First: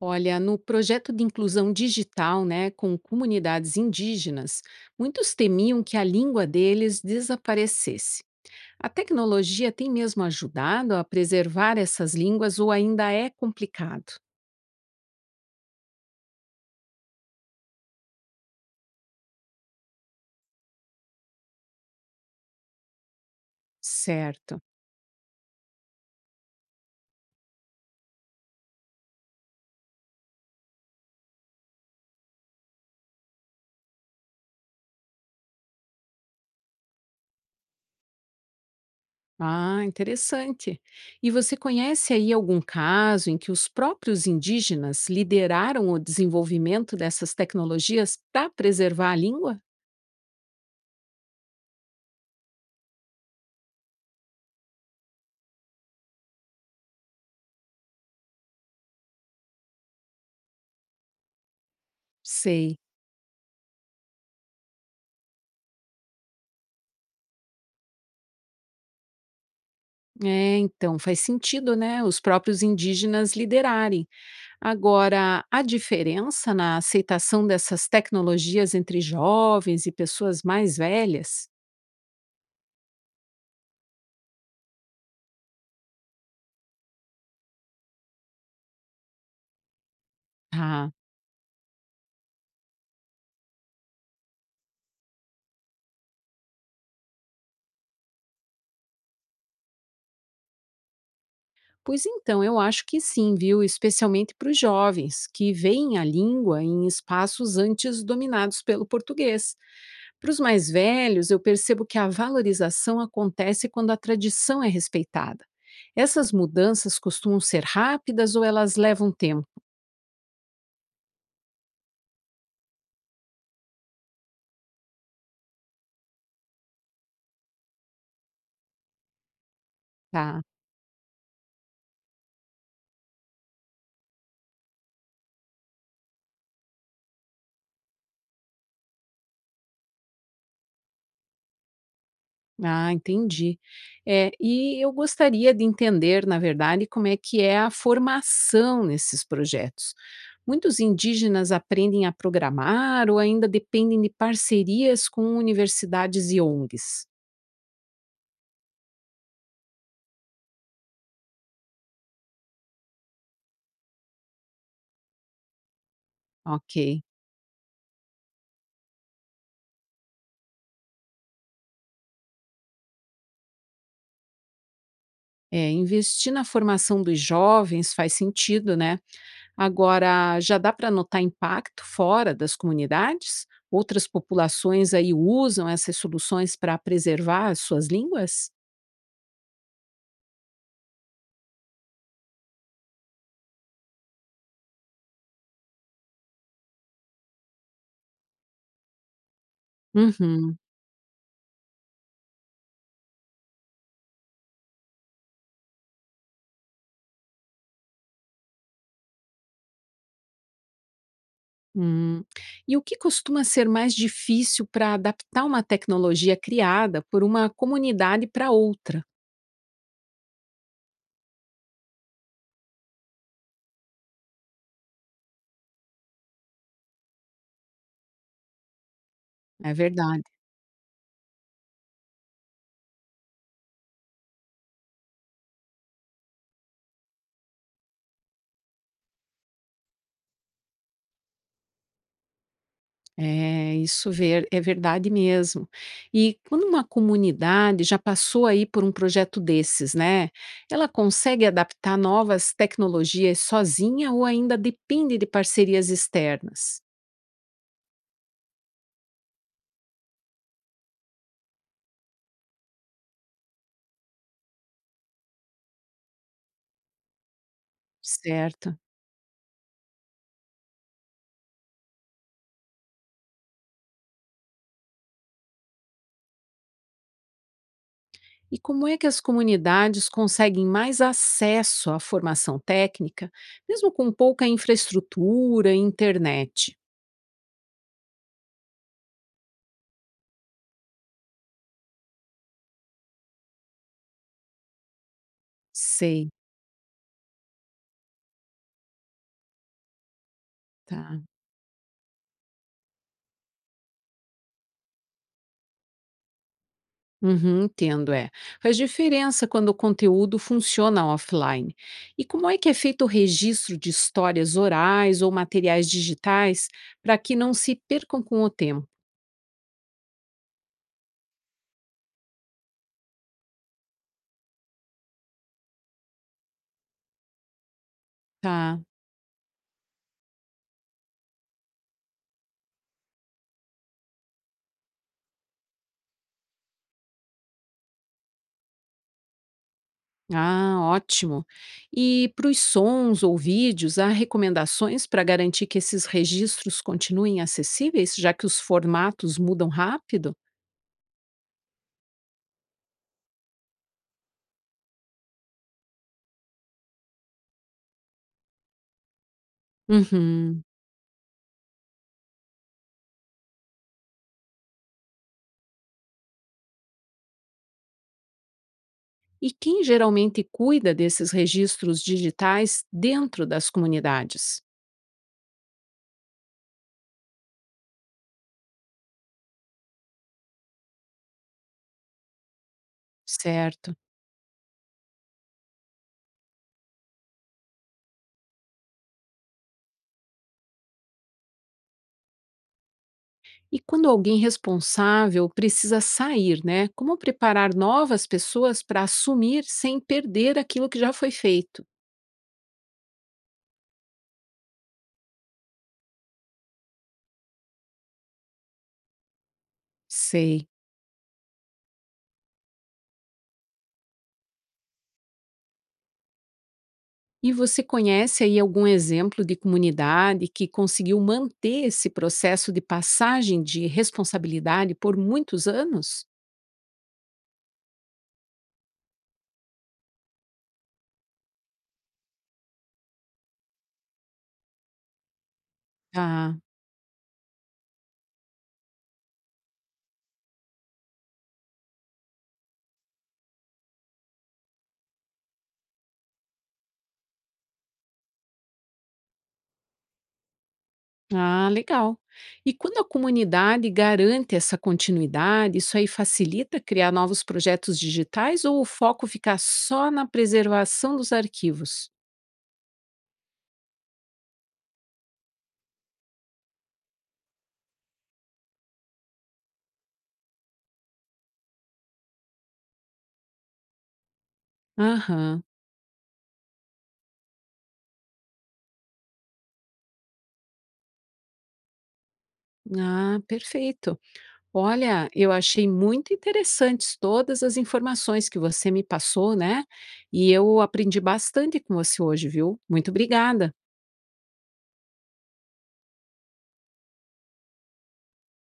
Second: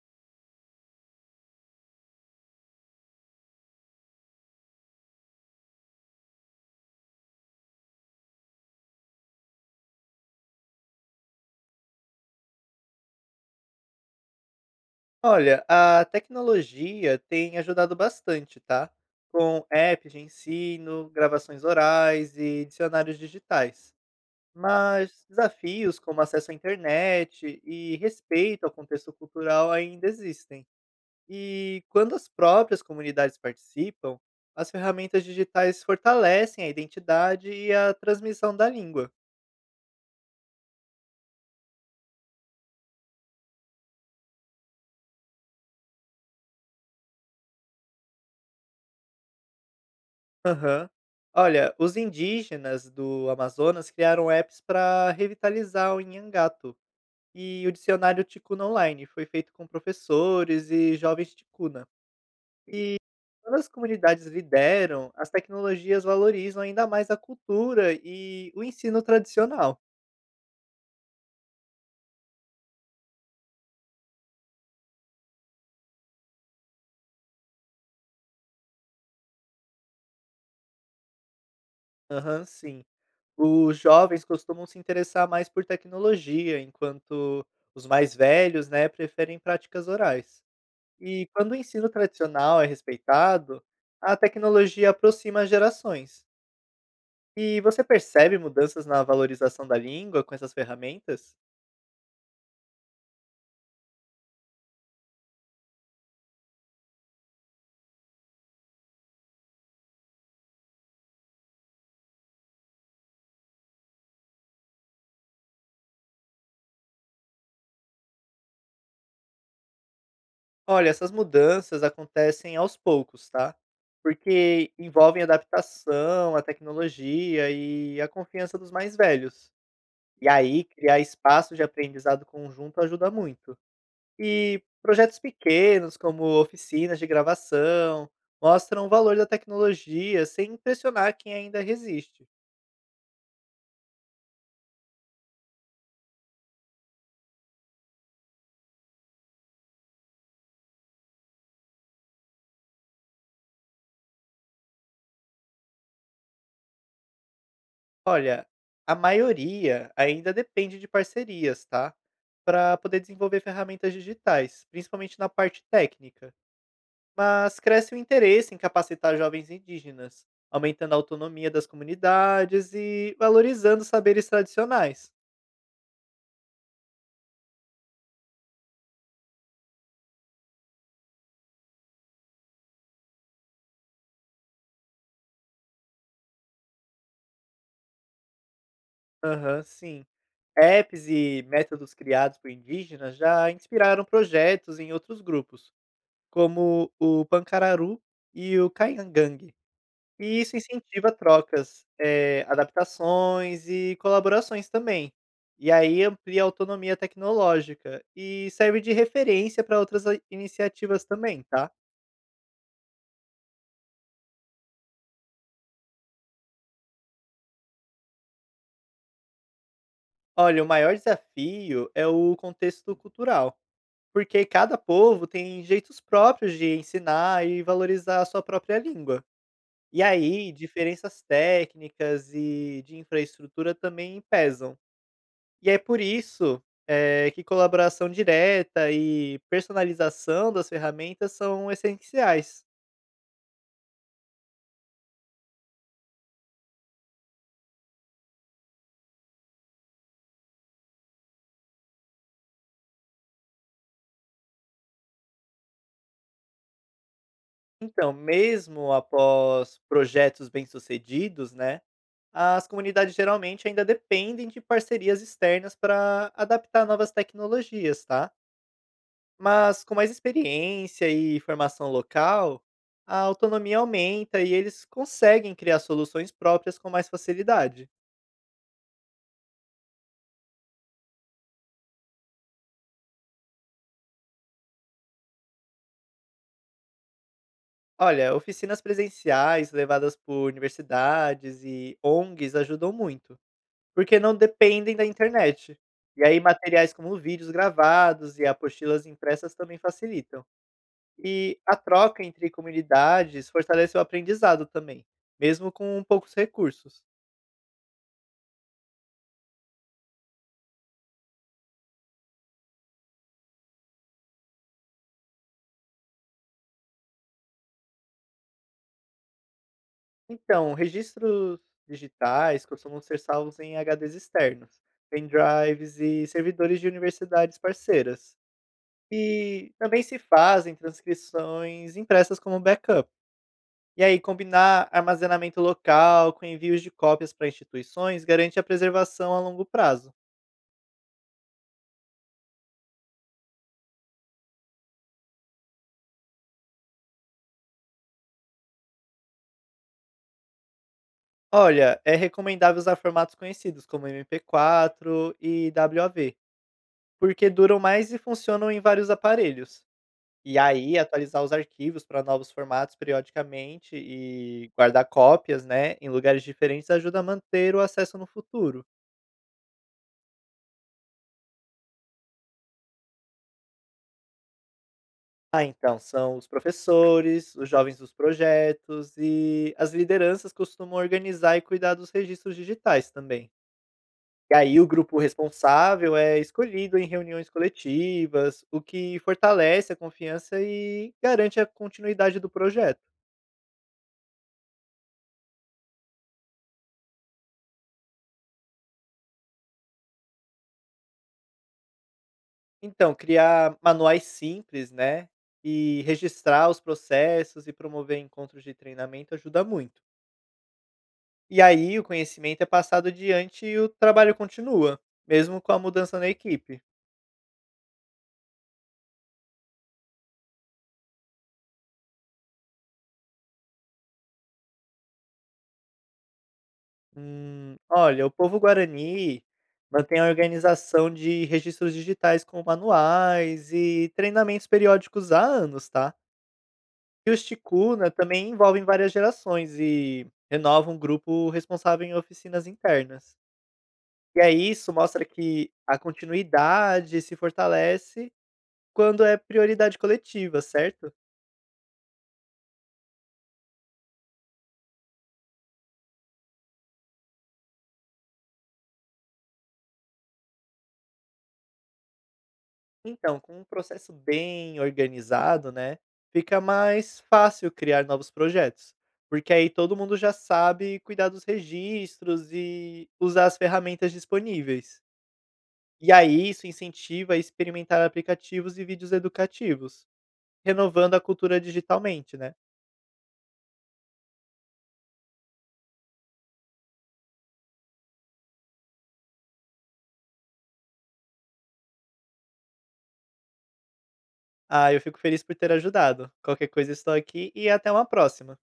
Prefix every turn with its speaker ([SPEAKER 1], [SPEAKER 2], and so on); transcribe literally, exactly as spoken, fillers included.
[SPEAKER 1] Olha, no projeto de inclusão digital, né, com comunidades indígenas, muitos temiam que a língua deles desaparecesse. A tecnologia tem mesmo ajudado a preservar essas línguas ou ainda é complicado?
[SPEAKER 2] Olha, a tecnologia tem ajudado bastante, tá? Com apps de ensino, gravações orais e dicionários digitais.
[SPEAKER 1] Certo.
[SPEAKER 2] Mas desafios como acesso à internet e respeito ao contexto cultural ainda existem. E quando as próprias comunidades participam, as ferramentas digitais fortalecem a identidade e a transmissão da língua.
[SPEAKER 1] Ah, interessante. E você conhece aí algum caso em que os próprios indígenas lideraram o desenvolvimento dessas tecnologias para preservar a língua?
[SPEAKER 2] Aham. Olha, os indígenas do Amazonas criaram apps para revitalizar o Inhangato e o dicionário Ticuna Online foi feito com professores e jovens Ticuna.
[SPEAKER 1] Sei.
[SPEAKER 2] E quando as comunidades lideram, as tecnologias valorizam ainda mais a cultura e o ensino tradicional.
[SPEAKER 1] É, então faz sentido, né? Os próprios indígenas liderarem. Agora, a diferença na aceitação dessas tecnologias entre jovens e pessoas mais velhas?
[SPEAKER 2] Aham, sim. Os jovens costumam se interessar mais por tecnologia, enquanto os mais velhos, né, preferem práticas orais.
[SPEAKER 1] Ah,
[SPEAKER 2] E quando o ensino tradicional é respeitado, a tecnologia aproxima as gerações. E você percebe mudanças na valorização da língua com essas ferramentas?
[SPEAKER 1] pois então, eu acho que sim, viu? Especialmente para os jovens, que veem a língua em espaços antes dominados pelo português. Para os mais velhos, eu percebo que a valorização acontece quando a tradição é respeitada. Essas mudanças costumam ser rápidas ou elas levam tempo?
[SPEAKER 2] Olha, essas mudanças acontecem aos poucos, tá? Porque envolvem adaptação à tecnologia e a confiança dos mais velhos. E
[SPEAKER 1] Tá?
[SPEAKER 2] aí, criar espaços de aprendizado conjunto ajuda muito. E projetos pequenos, como oficinas de gravação, mostram o valor da tecnologia sem impressionar quem ainda resiste.
[SPEAKER 1] Ah, entendi. É, e eu gostaria de entender, na verdade, como é que é a formação nesses projetos. Muitos indígenas aprendem a programar ou ainda dependem de parcerias com universidades e O N Gs.
[SPEAKER 2] Olha, a maioria ainda depende de parcerias, tá? Para poder desenvolver ferramentas digitais, principalmente na parte técnica.
[SPEAKER 1] Ok.
[SPEAKER 2] Mas cresce o interesse em capacitar jovens indígenas, aumentando a autonomia das comunidades e valorizando saberes tradicionais.
[SPEAKER 1] É, investir na formação dos jovens faz sentido, né? Agora, já dá para notar impacto fora das comunidades? Outras populações aí usam essas soluções para preservar as suas línguas?
[SPEAKER 2] Aham, sim. Apps e métodos criados por indígenas já inspiraram projetos em outros grupos, como o Pancararu e o Kaingang. E isso
[SPEAKER 1] Uhum.
[SPEAKER 2] incentiva trocas, eh, adaptações e colaborações também. E aí amplia a autonomia tecnológica e serve de referência para outras ah, iniciativas também, tá?
[SPEAKER 1] Hum. E o que costuma ser mais difícil para adaptar uma tecnologia criada por uma comunidade para outra?
[SPEAKER 2] Olha, o maior desafio é o contexto cultural, porque cada povo tem jeitos próprios de ensinar e valorizar a sua própria língua.
[SPEAKER 1] É
[SPEAKER 2] E
[SPEAKER 1] verdade.
[SPEAKER 2] aí, diferenças técnicas e de infraestrutura também pesam. E é por isso eh, que colaboração direta e personalização das ferramentas são essenciais.
[SPEAKER 1] É, isso ver, é verdade mesmo. E quando uma comunidade já passou aí por um projeto desses, né? Ela consegue adaptar novas tecnologias sozinha ou ainda depende de parcerias externas?
[SPEAKER 2] Então, mesmo após projetos bem-sucedidos, né? As comunidades geralmente ainda dependem de parcerias externas para adaptar novas tecnologias, tá?
[SPEAKER 1] Certo.
[SPEAKER 2] Mas com mais experiência e formação local, a autonomia aumenta e eles conseguem criar soluções próprias com mais facilidade.
[SPEAKER 1] E como é que as comunidades conseguem mais acesso à formação técnica, mesmo com pouca infraestrutura e internet?
[SPEAKER 2] Olha, oficinas presenciais levadas por universidades e O N Gs ajudam muito, porque não dependem da internet. E
[SPEAKER 1] Sei,
[SPEAKER 2] aí, materiais como vídeos gravados e apostilas impressas também facilitam.
[SPEAKER 1] tá.
[SPEAKER 2] E a troca entre comunidades fortalece o aprendizado também, mesmo com poucos recursos.
[SPEAKER 1] Uhum, entendo, é. Faz diferença quando o conteúdo funciona offline. E como é que é feito o registro de histórias orais ou materiais digitais para que não se percam com o tempo?
[SPEAKER 2] Então, registros digitais costumam ser salvos em H Ds externos, pendrives e servidores de universidades parceiras.
[SPEAKER 1] Tá.
[SPEAKER 2] E também se fazem transcrições impressas como backup. E aí, combinar armazenamento local com envios de cópias para instituições garante a preservação a longo prazo.
[SPEAKER 1] Ah, ótimo. E para os sons ou vídeos, há recomendações para garantir que esses registros continuem acessíveis, já que os formatos mudam rápido?
[SPEAKER 2] Olha, é recomendável usar formatos conhecidos como M P quatro e uáve, porque duram mais e funcionam em vários aparelhos. E
[SPEAKER 1] Uhum.
[SPEAKER 2] aí, atualizar os arquivos para novos formatos periodicamente e guardar cópias, né, em lugares diferentes ajuda a manter o acesso no futuro.
[SPEAKER 1] E quem geralmente cuida desses registros digitais dentro das comunidades?
[SPEAKER 2] Ah, então, são os professores, os jovens dos projetos e as lideranças costumam organizar e cuidar dos registros digitais também.
[SPEAKER 1] Certo.
[SPEAKER 2] E aí, o grupo responsável é escolhido em reuniões coletivas, o que fortalece a confiança e garante a continuidade do projeto.
[SPEAKER 1] E quando alguém responsável precisa sair, né? Como preparar novas pessoas para assumir sem perder aquilo que já foi feito?
[SPEAKER 2] Então, criar manuais simples, né, e registrar os processos e promover encontros de treinamento ajuda muito.
[SPEAKER 1] Sei.
[SPEAKER 2] E aí o conhecimento é passado adiante e o trabalho continua, mesmo com a mudança na equipe.
[SPEAKER 1] E você conhece aí algum exemplo de comunidade que conseguiu manter esse processo de passagem de responsabilidade por muitos anos?
[SPEAKER 2] Hum, olha, o povo guarani mantém a organização de registros digitais com manuais e treinamentos periódicos há anos, tá?
[SPEAKER 1] Ah,
[SPEAKER 2] E os Ticuna também envolvem várias gerações e renovam o grupo responsável em oficinas internas. E aí isso mostra que a continuidade se fortalece quando é prioridade coletiva, certo?
[SPEAKER 1] ah, legal. E quando a comunidade garante essa continuidade, isso aí facilita criar novos projetos digitais ou o foco fica só na preservação dos arquivos?
[SPEAKER 2] Então, com um processo bem organizado, né, fica mais fácil criar novos projetos, porque aí todo mundo já sabe cuidar dos registros e usar as ferramentas disponíveis.
[SPEAKER 1] Aham,
[SPEAKER 2] E aí isso incentiva a experimentar aplicativos e vídeos educativos, renovando a cultura digitalmente, né?
[SPEAKER 1] ah, perfeito. Olha, eu achei muito interessantes todas as informações que você me passou, né? E eu aprendi bastante com você hoje, viu? Muito obrigada.
[SPEAKER 2] Ah, eu fico feliz por ter ajudado. Qualquer coisa estou aqui e até uma próxima.